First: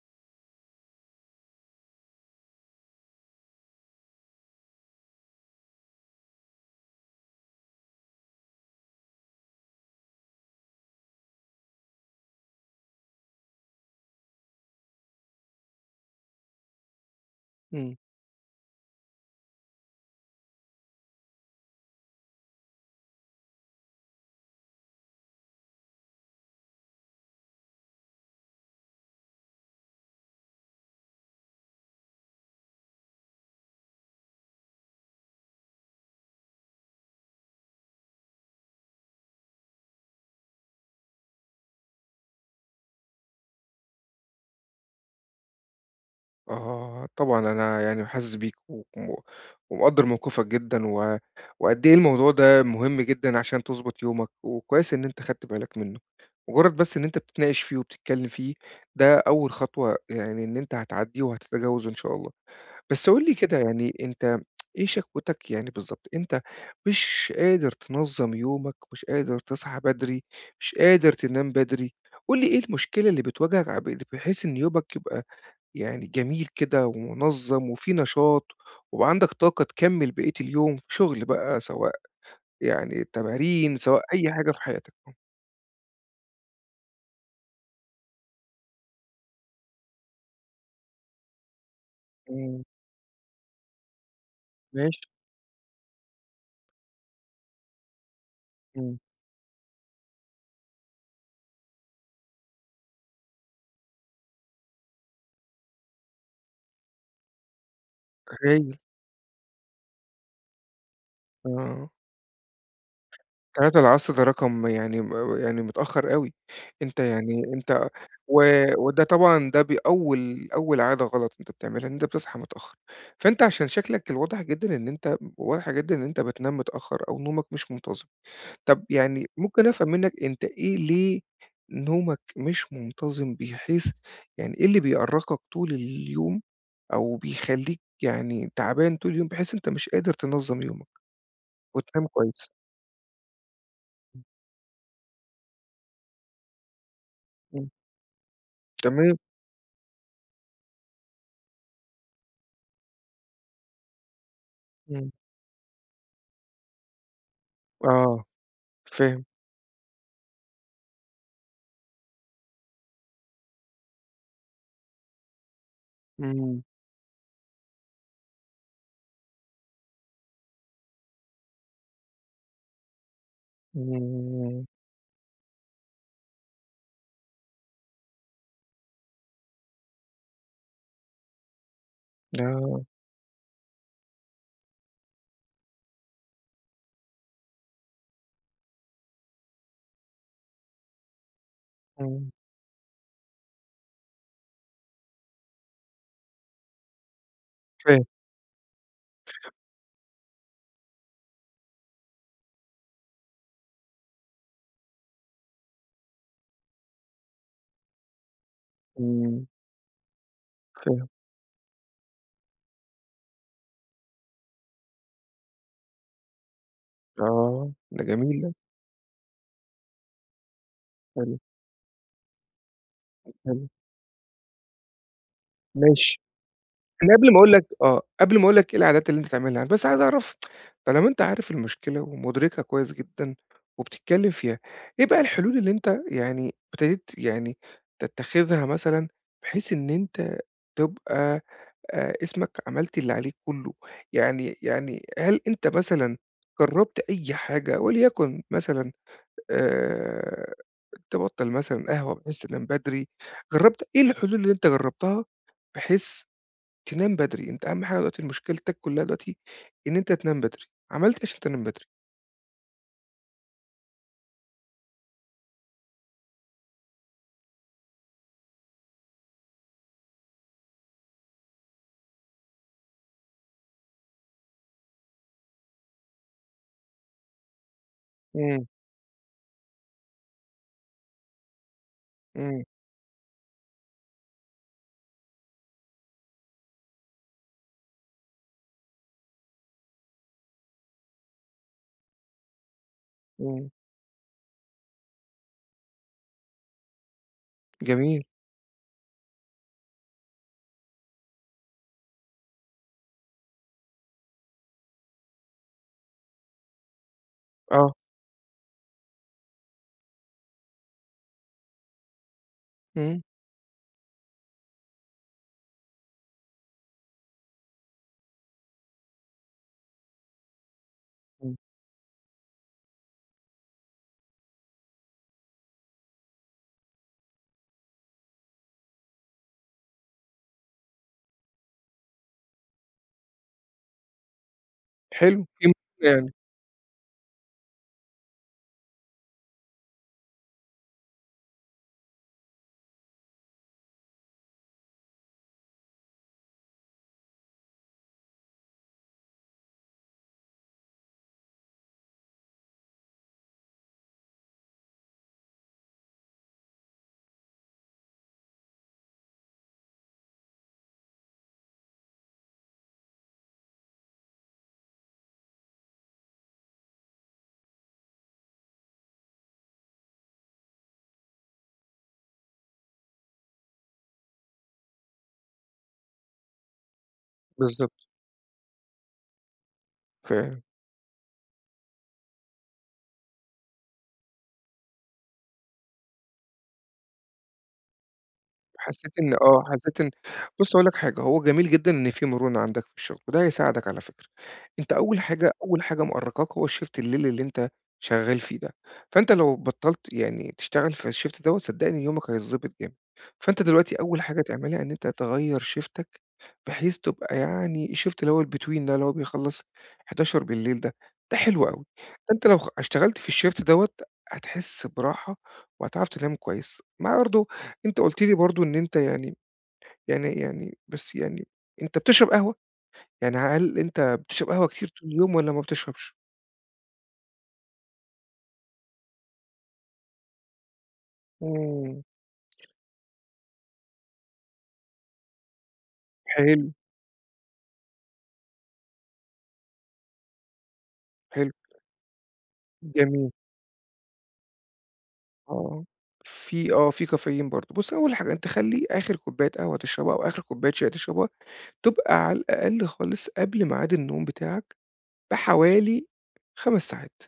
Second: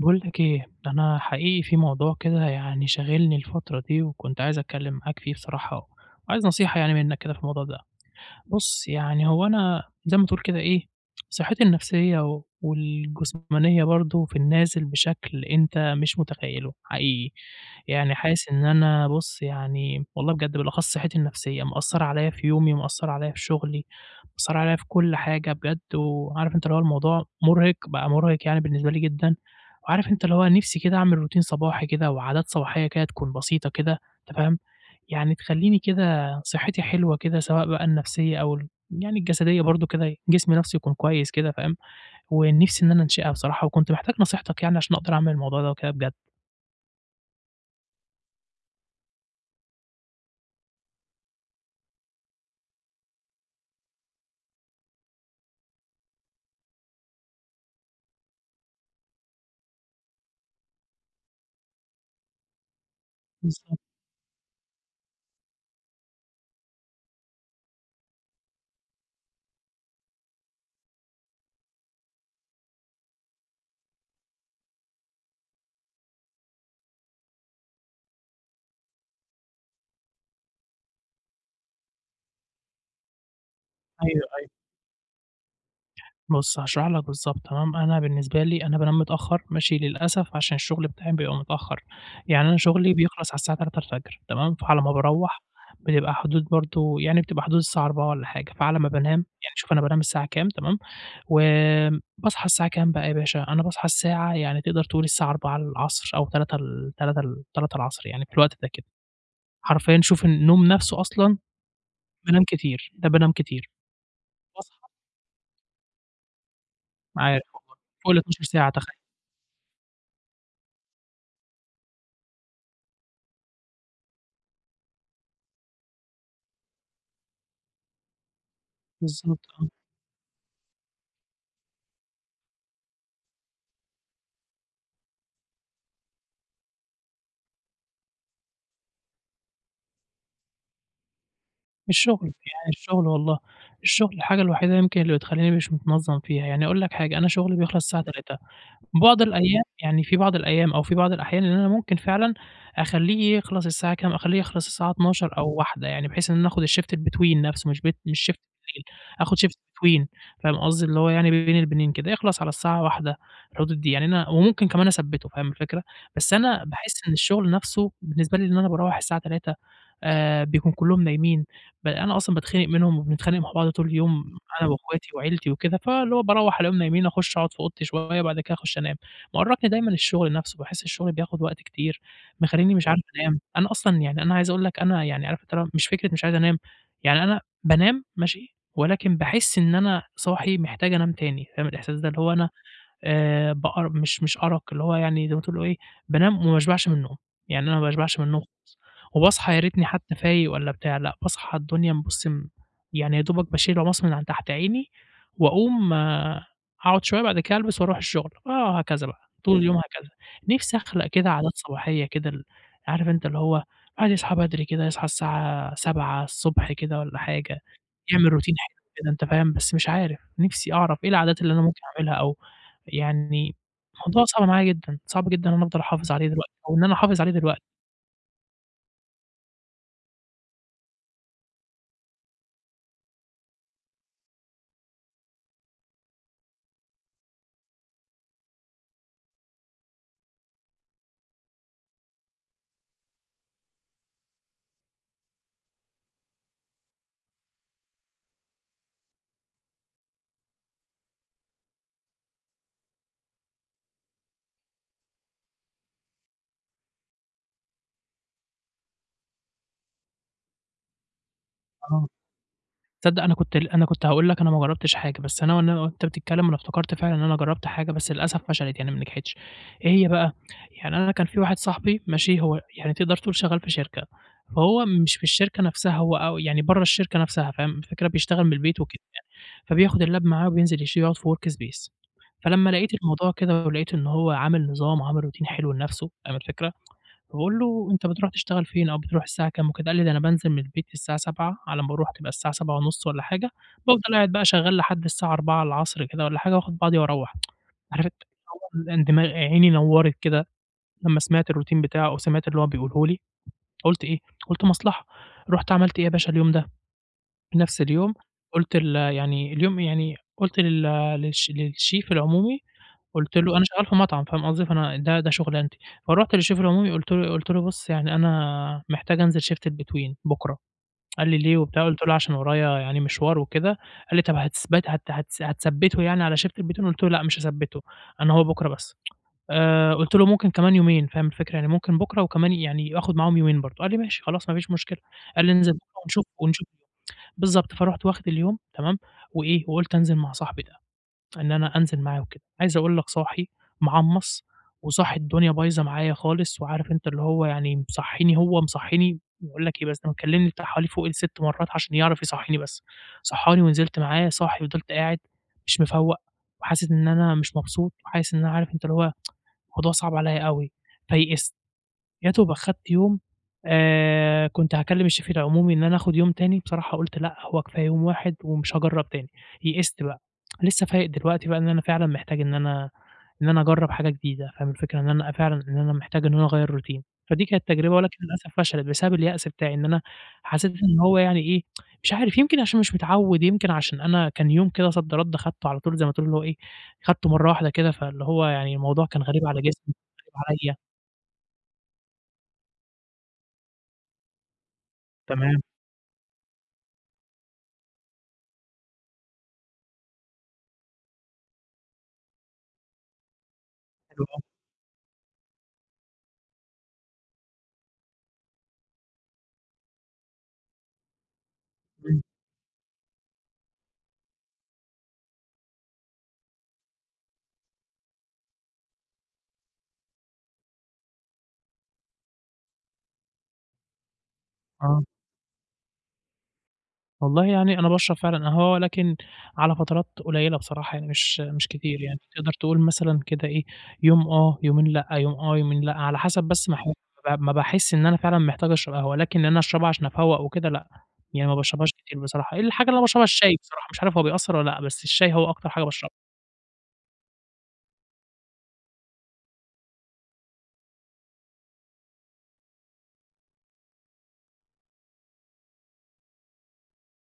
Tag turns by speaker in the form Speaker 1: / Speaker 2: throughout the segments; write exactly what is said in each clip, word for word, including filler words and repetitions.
Speaker 1: باقول لك إيه، أنا حقيقي في موضوع كده يعني شاغلني الفترة دي، وكنت عايز أتكلّم معاك فيه بصراحة، وعايز نصيحة يعني منّك كده في الموضوع ده. بُص، يعني هو أنا زي ما تقول كده إيه، صحّتي النفسية و والجسمانية برضه في النازل بشكل أنت مش متخيّله حقيقي،
Speaker 2: إمم.
Speaker 1: يعني حاسس إن أنا بُص يعني والله بجد بالأخص صحّتي النفسية مأثّرة عليّا في يومي، مأثّرة عليّا في شغلي، مأثّرة عليّا في كل حاجة بجد، وعارف أنت اللي هو الموضوع مُرهق، بقى مُرهق يعني بالنسبة لي جدًا، وعارف أنت اللي هو نِفْسي كده أعمل روتين صباحي كده وعادات صباحية كده تكون بسيطة كده، أنت فاهم، يعني تخلّيني كده صحتي حلوة كده سواء بقى النفسية أو ال يعني الجسدية برضه كده جسمي نفسه يكون كويس كده فاهم، ونِفسي إن أنا أنشِئها بصراحة وكنت محتاج نصيحتك يعني عشان أقدر أعمل الموضوع ده وكده بجد.
Speaker 2: آه، طبعًا أنا يعني حاسس بيك و و- ومقدّر موقفك جدًا و وقد إيه الموضوع ده مهم جدًا عشان تضبط يومك، وكويس إن أنت خدت بالك منه. مجرّد بس إن أنت بتتناقش فيه وبتتكلّم فيه، ده أول خطوة يعني إن أنت هتعدّيه وهتتجاوزه إن شاء الله. بس قُل لي كده
Speaker 1: بالضبط،
Speaker 2: يعني أنت إيه شكوتك يعني بالضبط؟ أنت مش قادر تنظّم يومك، مش قادر تصحى بدري، مش قادر تنام بدري، قُل لي إيه المشكلة اللي بتواجهك ع ب بحيث إن يومك يبقى يعني جميل كده ومنظّم وفي نشاط، ويبقى عندك طاقة تكمّل بقية اليوم شغل بقى سواء يعني تمارين، سواء
Speaker 1: أيوه،
Speaker 2: أي
Speaker 1: أيوه.
Speaker 2: حاجة في حياتك. آه.
Speaker 1: بُص هاشرح لك بالضبط تمام، أنا بالنسبة لي أنا بانام متأخّر ماشي، للأسف عشان الشغل بتاعي بيبقى متأخّر، يعني أنا
Speaker 2: إمم،
Speaker 1: شغلي بيخلص على الساعة الثالثة تمام، فعلى ما
Speaker 2: ماشي،
Speaker 1: باروّح بتبقى حدود برضه يعني بتبقى حدود الساعة الرابعة والّا حاجة، فعلى ما
Speaker 2: إمم.
Speaker 1: بانام يعني شوف أنا بانام الساعة كام تمام؟ وباصحى الساعة كام بقى يا باشا، أنا باصحى الساعة يعني تقدر تقول الساعة الرابعة أو الثالثة ل الثالثة ل الثالثة يعني في الوقت
Speaker 2: هايل،
Speaker 1: ده كده، حرفيًا شوف النوم نفسه أصلًا
Speaker 2: آه.
Speaker 1: بانام كتير، ده بانام كتير،
Speaker 2: تلاتة ده رقم
Speaker 1: باصحى
Speaker 2: يعني م يعني متأخّر أوي. أنت
Speaker 1: عارف
Speaker 2: يعني
Speaker 1: والله
Speaker 2: أنت
Speaker 1: فوق
Speaker 2: و
Speaker 1: الاتناشر ساعة تخيل،
Speaker 2: وده طبعًا ده بي أول أول عادة غلط أنت بتعملها، إن أنت بتصحى متأخّر. فأنت عشان شكلك الواضح جدًا إن أنت واضح جدًا إن أنت بتنام متأخّر أو نومك مش منتظم. طب يعني
Speaker 1: بالضبط
Speaker 2: ممكن
Speaker 1: آه،
Speaker 2: أفهم منّك أنت إيه ليه نومك مش منتظم بحيث يعني إيه اللي بيأرّقك طول اليوم أو بيخلّيك يعني تعبان طول اليوم بحيث أنت مش قادر تنظّم يومك وتنام
Speaker 1: الشغل
Speaker 2: كويس؟
Speaker 1: يعني الشغل والله، الشغل الحاجة الوحيدة يمكن اللي بتخلّيني مش متنظم فيها، يعني أقول لك حاجة أنا شغلي
Speaker 2: إمم.
Speaker 1: بيخلص الساعة الثالثة.
Speaker 2: تمام.
Speaker 1: بعض الأيام يعني في بعض الأيام أو في بعض الأحيان إن أنا ممكن فعلًا أخلّيه يخلص الساعة كام، أخلّيه يخلص الساعة
Speaker 2: إمم.
Speaker 1: الاتناشر أو الواحدة يعني بحيث إن أنا آخُد الShift الbetween نَفْسه مش بت
Speaker 2: آه،
Speaker 1: مش Shift بالليل،
Speaker 2: فاهم.
Speaker 1: آخُد Shift between فاهم قصدي؟ اللي هو يعني بين البينين كده، يخلص على الساعة الواحدة في الحدود دي، يعني أنا وممكن كمان أثبّته فاهم الفكرة؟ بس
Speaker 2: إمم.
Speaker 1: أنا باحس إن الشغل نَفْسه بالنسبة لي إن أنا باروّح الساعة الثالثة آآ بيكون كُلّهم نايمين، ب أنا أصلًا باتخنق منهم وبنتخانق مع بعض طول اليوم
Speaker 2: إمم.
Speaker 1: أنا وأخواتي وعيلتي وكده، فاللي هو باروّح ألاقيهم نايمين، أخُش أقعد في أوضتي شوية، بعد كده أخُش أنام. مأرّقني دايمًا الشغل نَفْسه، باحس الشغل بياخُد وقت كتير، مخلّيني
Speaker 2: آه.
Speaker 1: مش عارف أنام. أنا أصلًا يعني أنا عايز أقول لك أنا يعني عارف أنت اللي هو مش فكرة مش عايز أنام، يعني أنا بانام ماشي، ولكن باحس إن أنا صاحي محتاج أنام تاني، فاهم الإحساس ده؟ اللي
Speaker 2: إمم.
Speaker 1: هو أنا آآ بأر مش مش أرق، اللي هو يعني زي ما تقولوا إيه، بانام وما باشبعش من النوم، يعني أنا ما
Speaker 2: فاهم.
Speaker 1: باشبعش من النوم خالص، وباصحى يا ريتني حتى فايق والّا بتاع، لأ باصحى الدنيا م بُصّ م يعني يا دوبك باشيل العمص من عن تحت عيني، وأقوم آه، أقعد شوية بعد كده ألبس وأروح الشغل، آه هكذا بقى،
Speaker 2: إمم.
Speaker 1: طول اليوم هكذا. نفسي أخلق
Speaker 2: فاهم.
Speaker 1: كده عادات صباحية كده ال عارف أنت اللي هو الواحد يصحى بدري كده، يصحى الساعة سبعة كده والّا حاجة،
Speaker 2: آه، ده
Speaker 1: يعمل
Speaker 2: جميل ده.
Speaker 1: روتين حلو كده أنت فاهم، بس مش عارف، نفسي أعرف إيه
Speaker 2: حلو،
Speaker 1: العادات اللي أنا ممكن أعملها أو يعني
Speaker 2: حلو.
Speaker 1: موضوع صعب معايا جدًا، صعب جدًا إن أنا أفضل أحافظ
Speaker 2: ماشي.
Speaker 1: عليه دلوقتي أو إن أنا
Speaker 2: أنا
Speaker 1: أحافظ عليه
Speaker 2: قبل ما أقول
Speaker 1: دلوقتي.
Speaker 2: لك آه، قبل ما أقول لك إيه العادات اللي أنت تعملها، بس عايز أعرف طالما أنت عارف المشكلة ومُدركها كويس جدًا وبتتكلم فيها، إيه بقى الحلول اللي أنت يعني ابتديت يعني تتخذها مثلًا بحيث إن أنت تبقى آآ اسمك عملت اللي عليك كُلّه؟ يعني يعني هل أنت مثلًا جرّبت أي حاجة وليكن مثلًا آآ تبطّل مثلًا قهوة بحيث تنام بدري، جرّبت إيه الحلول اللي أنت جرّبتها بحيث تنام بدري، أنت أهم حاجة دلوقتي مشكلتك كلّها دلوقتي إن أنت تنام بدري، عملت إيه عشان تنام بدري؟
Speaker 1: آه، تصدّق أنا كنت ل أنا كنت هاقول لك أنا ما جرّبتش حاجة، بس أنا وأن وأنت بتتكلّم أنا افتكرت فعلًا إن أنا جرّبت حاجة بس للأسف فشلت يعني ما نجحتش، إيه هي بقى؟ يعني أنا كان في واحد صاحبي ماشي، هو يعني تقدر تقول شغّال في شركة، فهو مش في الشركة نَفْسها هو أو يعني برّه الشركة نَفْسها فاهم الفكرة، بيشتغل من
Speaker 2: إمم،
Speaker 1: البيت وكده يعني، فبياخُد اللاب معاه وبينزل يش يقعُد في work space.
Speaker 2: إمم،
Speaker 1: فلمّا لقيت الموضوع كده ولقيت إن هو عامل نظام وعامل روتين حلو لنَفْسه، فاهم الفكرة؟ باقول له: "أنت بتروح تشتغل فين أو بتروح الساعة كام وكده؟" قال لي: "ده أنا بانزل من البيت الساعة سبعة على ما باروح تبقى الساعة السابعة ونص والّا حاجة،
Speaker 2: إمم.
Speaker 1: بافضل قاعد بقى شغّال لحد الساعة أربعة كده والّا حاجة وآخُد بعضي وأروّح." عارف أنت
Speaker 2: جميل،
Speaker 1: اللي هو أنا دماغي عيني نوّرت كده لمّا سمعت الروتين بتاعه أو سمعت اللي هو بيقوله لي، قُلت إيه، قُلت مصلحة. رُحت عملت إيه يا باشا اليوم ده، في نفس
Speaker 2: آه،
Speaker 1: اليوم قُلت ال يعني اليوم يعني قُلت لل للش للchef العمومي
Speaker 2: إمم،
Speaker 1: قُلت له أنا شغّال في مطعم فاهم قصدي، فأنا ده ده شُغلانتي، فرُحت للشيف العمومي قُلت له قُلت له: "بُص يعني أنا محتاج أنزل shift الbetween بُكرة." قال لي: "ليه
Speaker 2: إمم.
Speaker 1: وبتاع؟" قُلت له: "عشان ورايا يعني مشوار وكده." قال لي: "طَب هتثبت هت هتث هتثبّته يعني على shift الbetween؟" قُلت له: "لأ مش هاثبّته، أنا هو بُكرة بس." آآ قُلت له: "ممكن كمان يومين." فاهم الفكرة، يعني ممكن بُكرة وكمان يعني آخُد معاهم يومين برضه. قال لي: "ماشي خلاص ما فيش مشكلة." قال
Speaker 2: حلو،
Speaker 1: لي:
Speaker 2: في
Speaker 1: "انزل بُكرة
Speaker 2: مشكلة
Speaker 1: ونشوف
Speaker 2: يعني،
Speaker 1: ونشوف." بالضبط، فرُحت واخد اليوم تمام، وإيه، وقُلت أنزل مع صاحبي ده. إن أنا أنزل معاه وكده. عايز أقول لك صاحي معَمّص، وصاحي الدنيا بايظة معايا خالص، وعارف أنت اللي هو يعني مصحّيني هو مصحّيني باقول لك إيه بس ده مكلمني بتاع حوالي فوق الستة مرات عشان يعرف يصحّيني بس. صحّاني ونزلت معاه، صاحي وفضلت قاعد مش مفوّق، وحاسس إن أنا مش مبسوط، وحاسس إن أنا عارف أنت اللي هو الموضوع صعب عليّا أوي، فيئست. يا دوب أخدت يوم آآ، كنت هاكلم الشيف العمومي إن أنا آخد يوم تاني، بصراحة قُلت لأ، هو كفاية يوم واحد ومش هاجرّب تاني، يئست بقى، لسه فايق دلوقتي بقى إن أنا فعلًا محتاج إن أنا إن أنا أجرّب حاجة جديدة، فاهم الفكرة؟ إن أنا فعلًا إن أنا محتاج إن أنا أغيّر روتين، فدي كانت تجربة
Speaker 2: بالضبط،
Speaker 1: ولكن للأسف فشلت بسبب اليأس بتاعي، إن أنا
Speaker 2: ف
Speaker 1: حسيت إن هو يعني إيه، مش عارف يمكن عشان مش متعوّد، يمكن عشان أنا كان يوم كده صد رَد خدته على طول زي ما تقول اللي هو إيه، خدته مرّة واحدة كده، فاللي هو يعني الموضوع
Speaker 2: حسيت
Speaker 1: كان
Speaker 2: إن
Speaker 1: غريب على
Speaker 2: آه،
Speaker 1: جسمي،
Speaker 2: حسيت إن
Speaker 1: غريب
Speaker 2: بُص هاقول
Speaker 1: عليّا.
Speaker 2: لك حاجة، هو جميل جدًا إن في مرونة عندك في الشغل، وده هيساعدك على فكرة. أنت أول حاجة
Speaker 1: تمام،
Speaker 2: أول حاجة مأرقاك هو الShift الليلي اللي أنت شغال فيه ده، فأنت لو بطّلت يعني تشتغل في الShift دوّة صدّقني يومك هيتضبط جامد. فأنت دلوقتي أول
Speaker 1: حلو
Speaker 2: حاجة تعملها إن أنت تغيّر شيفتك، بحيث تبقى يعني الShift اللي هو الBetween ده اللي هو بيخلّص الحداشر بالليل ده، ده حلو أوي.
Speaker 1: إمم،
Speaker 2: أنت لو خ اشتغلت في الShift دوّة هتحس براحة، وهتعرف تنام كويس. مع برضه أنت قُلت لي برضه إن أنت يعني يعني يعني بس يعني أنت بتشرب قهوة؟ يعني هل أنت بتشرب قهوة كتير
Speaker 1: آه،
Speaker 2: طول اليوم والّا ما بتشربش؟
Speaker 1: والله يعني أنا باشرب فعلًا قهوة ولكن على فترات قليلة بصراحة يعني مش مش كتير
Speaker 2: إمم،
Speaker 1: يعني، تقدر تقول مثلًا كده إيه، يوم آه، يومين لأ، يوم آه، يومين لأ، على حسب
Speaker 2: حلو،
Speaker 1: بس ما احو ما ب ما باحس إن أنا فعلًا محتاج أشرب قهوة، لكن إن أنا أشربها عشان أفوّق وكده لأ، يعني
Speaker 2: حلو،
Speaker 1: ما باشربهاش كتير بصراحة، الحاجة اللي أنا باشربها
Speaker 2: جميل،
Speaker 1: الشاي بصراحة، مش عارف هو بيأثّر والّا لأ، بس الشاي هو أكتر حاجة
Speaker 2: آه،
Speaker 1: باشربها.
Speaker 2: في آه، في كافيين برضه. بُص، أول حاجة أنت خلّي آخر كوباية قهوة تشربها أو آخر كوباية شاي تشربها تبقى على الأقل خالص قبل ميعاد النوم بتاعك بحوالي 5 ساعات.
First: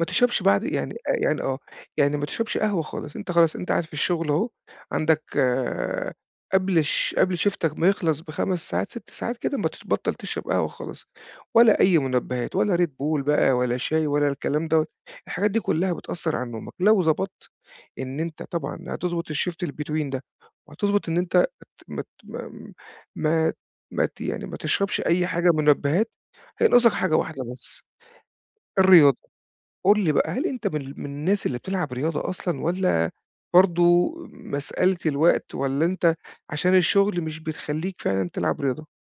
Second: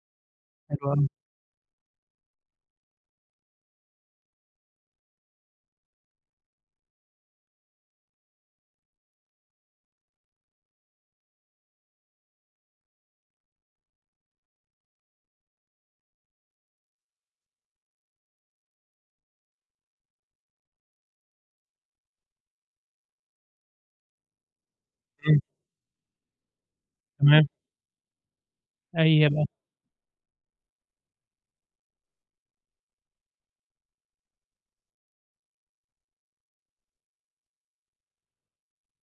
Speaker 2: ما تشربش بعد
Speaker 1: حلو
Speaker 2: يعني
Speaker 1: أوي،
Speaker 2: آآ يعني آه، يعني ما تشربش قهوة خالص، أنت خلاص أنت قاعد في الشغل أهو، عندك آه، قبل ش قبل شيفتك ما يخلص بخمس ساعات، 6 ساعات كده ما تش بطّل تشرب قهوة خالص، ولا أي منبهات ولا Red Bull بقى ولا شاي ولا الكلام دوّة، الحاجات دي كلّها بتأثّر على نومك، لو ضبطت إن أنت طبعًا هتضبط الShift الbetween ده، وهتضبط إن أنت ت ما ت ما ما ما ت يعني ما تشربش أي
Speaker 1: إمم،
Speaker 2: حاجة منبهات، هينقصك حاجة واحدة
Speaker 1: تمام،
Speaker 2: بس، الرياضة.
Speaker 1: أي هي بقى؟
Speaker 2: قُل لي بقى، هل أنت من ال من الناس اللي بتلعب رياضة أصلًا والّا برضه مسألة الوقت والّا أنت عشان الشغل مش بتخلّيك فعلًا تلعب رياضة؟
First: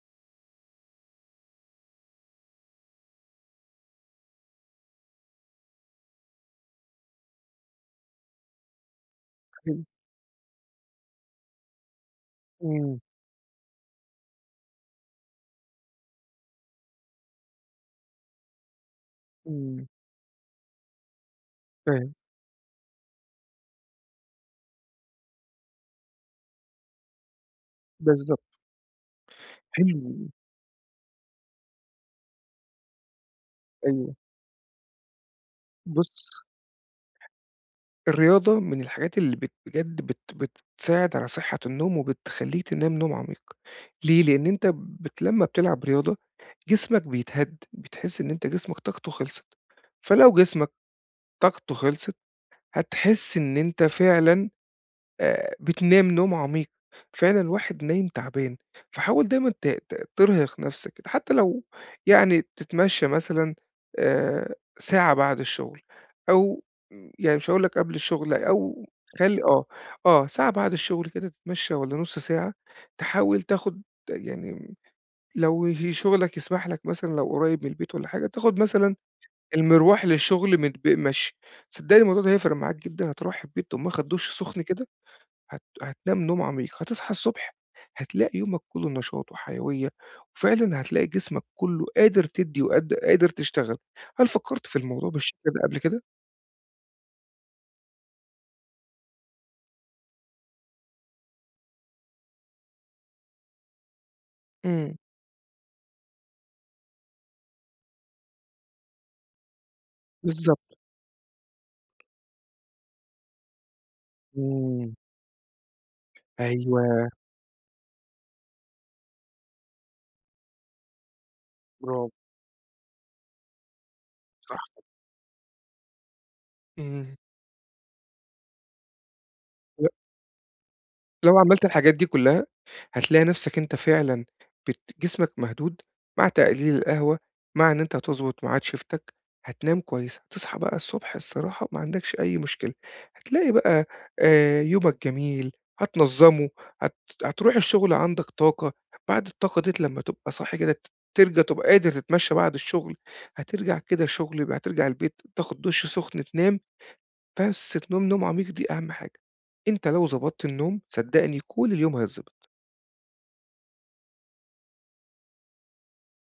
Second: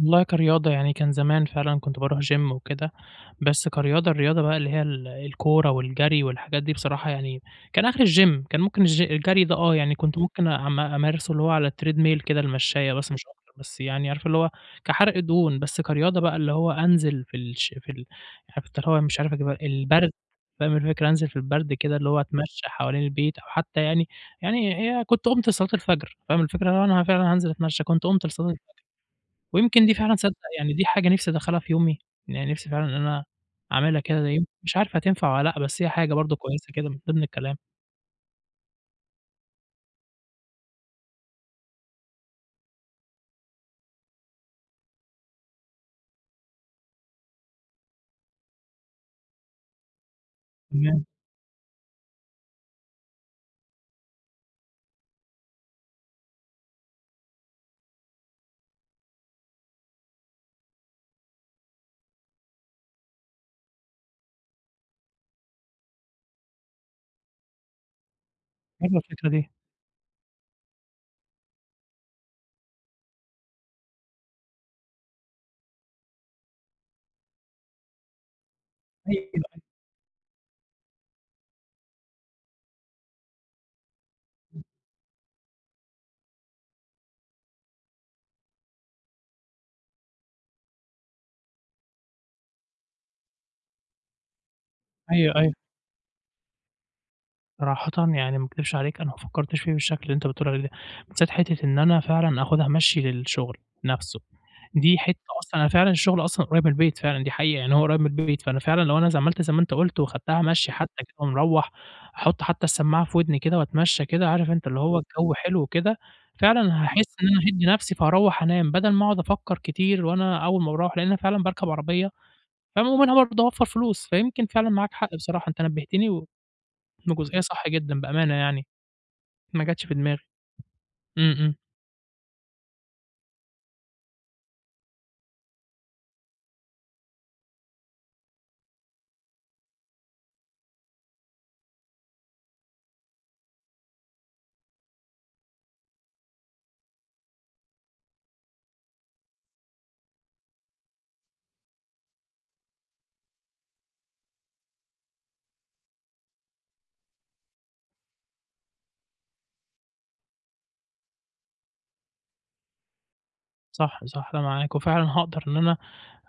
Speaker 1: والله كرياضة يعني كان زمان فعلًا كنت باروح gym وكده، بس كرياضة الرياضة بقى اللي هي ال الكورة والجري والحاجات دي بصراحة يعني كان آخري الgym، كان ممكن الج الجري ده آه،
Speaker 2: حلو،
Speaker 1: يعني كنت ممكن أم أمارسه اللي هو على الtreadmill كده المشّاية
Speaker 2: إمم،
Speaker 1: بس مش أكتر، بس يعني عارفة اللي هو كحرق دهون، بس كرياضة بقى اللي هو أنزل في الش في ال عارفة اللي هو مش عارف أجيبها
Speaker 2: إمم،
Speaker 1: البرد، فاهم الفكرة؟ أنزل في البرد كده اللي
Speaker 2: فاهم،
Speaker 1: هو أتمشى حوالين البيت أو حتى يعني يعني هي كنت قُمت لصلاة الفجر، فاهم الفكرة؟ لو أنا فعلًا هانزل أتمشى كنت قُمت
Speaker 2: بالضبط،
Speaker 1: لصلاة. ويمكن دي
Speaker 2: حلو،
Speaker 1: فعلًا تصدّق يعني دي حاجة نِفْسي أدخّلها في يومي، يعني نِفْسي فعلًا إن أنا أعملها
Speaker 2: أيوه.
Speaker 1: كده يم مش عارف هتنفع والّا لأ، بس هي حاجة
Speaker 2: بُص،
Speaker 1: برضه كويسة كده من ضمن الكلام.
Speaker 2: الرياضة من الحاجات اللي بت بجد بت بتساعد على صحة النوم وبتخلّيك تنام نوم عميق، ليه؟ لإن أنت بت لمّا بتلعب رياضة جسمك بيتهد، بتحس إن أنت جسمك طاقته خلصت، فلو جسمك
Speaker 1: تمام،
Speaker 2: طاقته خلصت هتحس إن أنت فعلًا آآ بتنام نوم عميق، فعلًا الواحد نايم تعبان، فحاول دايمًا ت ت ترهق نَفْسك كده، حتى لو يعني تتمشى مثلًا آآ ساعة بعد الشغل أو يعني مش هاقول لك قبل الشغل لأ، أو
Speaker 1: حلوة الفكرة
Speaker 2: خلّي
Speaker 1: دي.
Speaker 2: آه، آه، ساعة بعد الشغل كده تتمشى والّا نُص ساعة، تحاول تاخُد يعني لو ه شغلك يسمح لك مثلًا لو قريب من البيت والّا حاجة، تاخُد مثلًا
Speaker 1: أيوه، أيوه.
Speaker 2: المروح للشغل متب مشي، صدّقني الموضوع ده هيفرق معاك جدًا، هتروح البيت تقوم واخد دُش سُخن كده هت هتنام نوم عميق، هتصحى الصبح هتلاقي يومك كله نشاط وحيوية، وفعلًا هتلاقي جسمك كله قادر تدّي وقاد قادر تشتغل. هل فكّرت في الموضوع
Speaker 1: أيوه،
Speaker 2: بالشكل
Speaker 1: أيوه.
Speaker 2: ده قبل كده؟
Speaker 1: صراحةً يعني ما أكدبش عليك أنا ما فكّرتش فيه بالشكل اللي أنت بتقول عليه ده، بالذات حتّة إن أنا فعلًا آخُدها مَشي للشغل نَفْسه،
Speaker 2: إمم،
Speaker 1: دي حتّة أصلًا أنا فعلًا الشغل أصلًا قريّب من البيت فعلًا دي حقيقة، يعني هو قريّب من البيت، فأنا فعلًا لو أنا ز عملت زي ما أنت قُلت وخدتها مَشي
Speaker 2: بالضبط،
Speaker 1: حتى كده ومروّح أحُط حتى السماعة في ودني كده وأتمشّى كده عارف أنت اللي
Speaker 2: إمم،
Speaker 1: هو الجو حلو وكده، فعلًا
Speaker 2: أيوه
Speaker 1: هاحس إن أنا هادّي نَفْسي فهاروّح أنام بدل ما أقعد أفكّر كتير وأنا أول ما باروّح لإن أنا فعلًا باركب عربية،
Speaker 2: برافو،
Speaker 1: فاهم ومنها برضه هاوفّر فلوس، فيمكن
Speaker 2: صح،
Speaker 1: فعلًا معاك حق بصراحة أنت نبّهتني و إنه
Speaker 2: إمم.
Speaker 1: جزئية صح جدًا بأمانة يعني، ما جاتش في دماغي. إمم،
Speaker 2: لو
Speaker 1: إمم،
Speaker 2: عملت الحاجات دي كلها، هتلاقي نفْسك أنت فعلًا بت جسمك مهدود مع تقليل القهوة، مع إن أنت هتضبط ميعاد شيفتك، هتنام كويس، هتصحى بقى الصبح الصراحة ما عندكش أي مشكلة، هتلاقي بقى آآ، يومك جميل، هتنظّمه، هت هتروح الشغل عندك طاقة، بعد الطاقة ديّة لمّا تبقى صاحي كده ت ترجع تبقى قادر تتمشى بعد الشغل، هترجع كده شغل هترجع البيت تاخد دُش سخن تنام. بس النوم نوم عميق دي أهم حاجة، أنت لو ضبطت النوم صدّقني كل اليوم هيتضبط،
Speaker 1: صح، صح، أنا معاك، وفعلًا هاقدر إن أنا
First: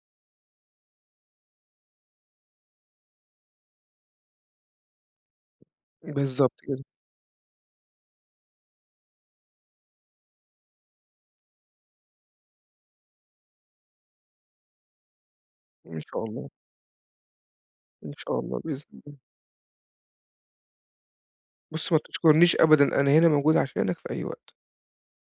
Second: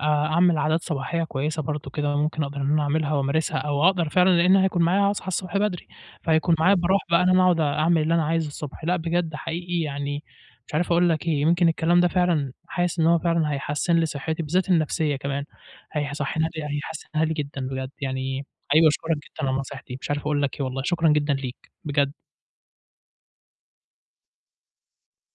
Speaker 1: آآ أعمل عادات صباحية كويسة برضه كده، ممكن أقدر إن أنا أعملها وأمارسها، أو أقدر فعلًا لإن هيكون معايا هاصحى الصبح بدري،
Speaker 2: بالضبط
Speaker 1: فهيكون معايا
Speaker 2: كده،
Speaker 1: براح بقى إن أنا أقعد أعمل اللي أنا عايزه الصبح. لأ بجد حقيقي يعني مش عارف أقول لك إيه، يمكن الكلام ده فعلًا حاسس إن هو فعلًا هيحسّن لي صحتي، بالذات النفسية كمان،
Speaker 2: إن شاء
Speaker 1: هيصحّنها
Speaker 2: الله،
Speaker 1: لي هيحسّنها لي جدًا بجد
Speaker 2: إن شاء
Speaker 1: يعني.
Speaker 2: الله
Speaker 1: حقيقي
Speaker 2: بإذن
Speaker 1: باشكرك
Speaker 2: الله،
Speaker 1: جدًا على النصايح دي، مش عارف أقول لك إيه والله، شكرًا جدًا ليك
Speaker 2: بُص ما
Speaker 1: بجد.
Speaker 2: تشكرنيش أبدًا أنا هنا موجود عشانك في أي وقت.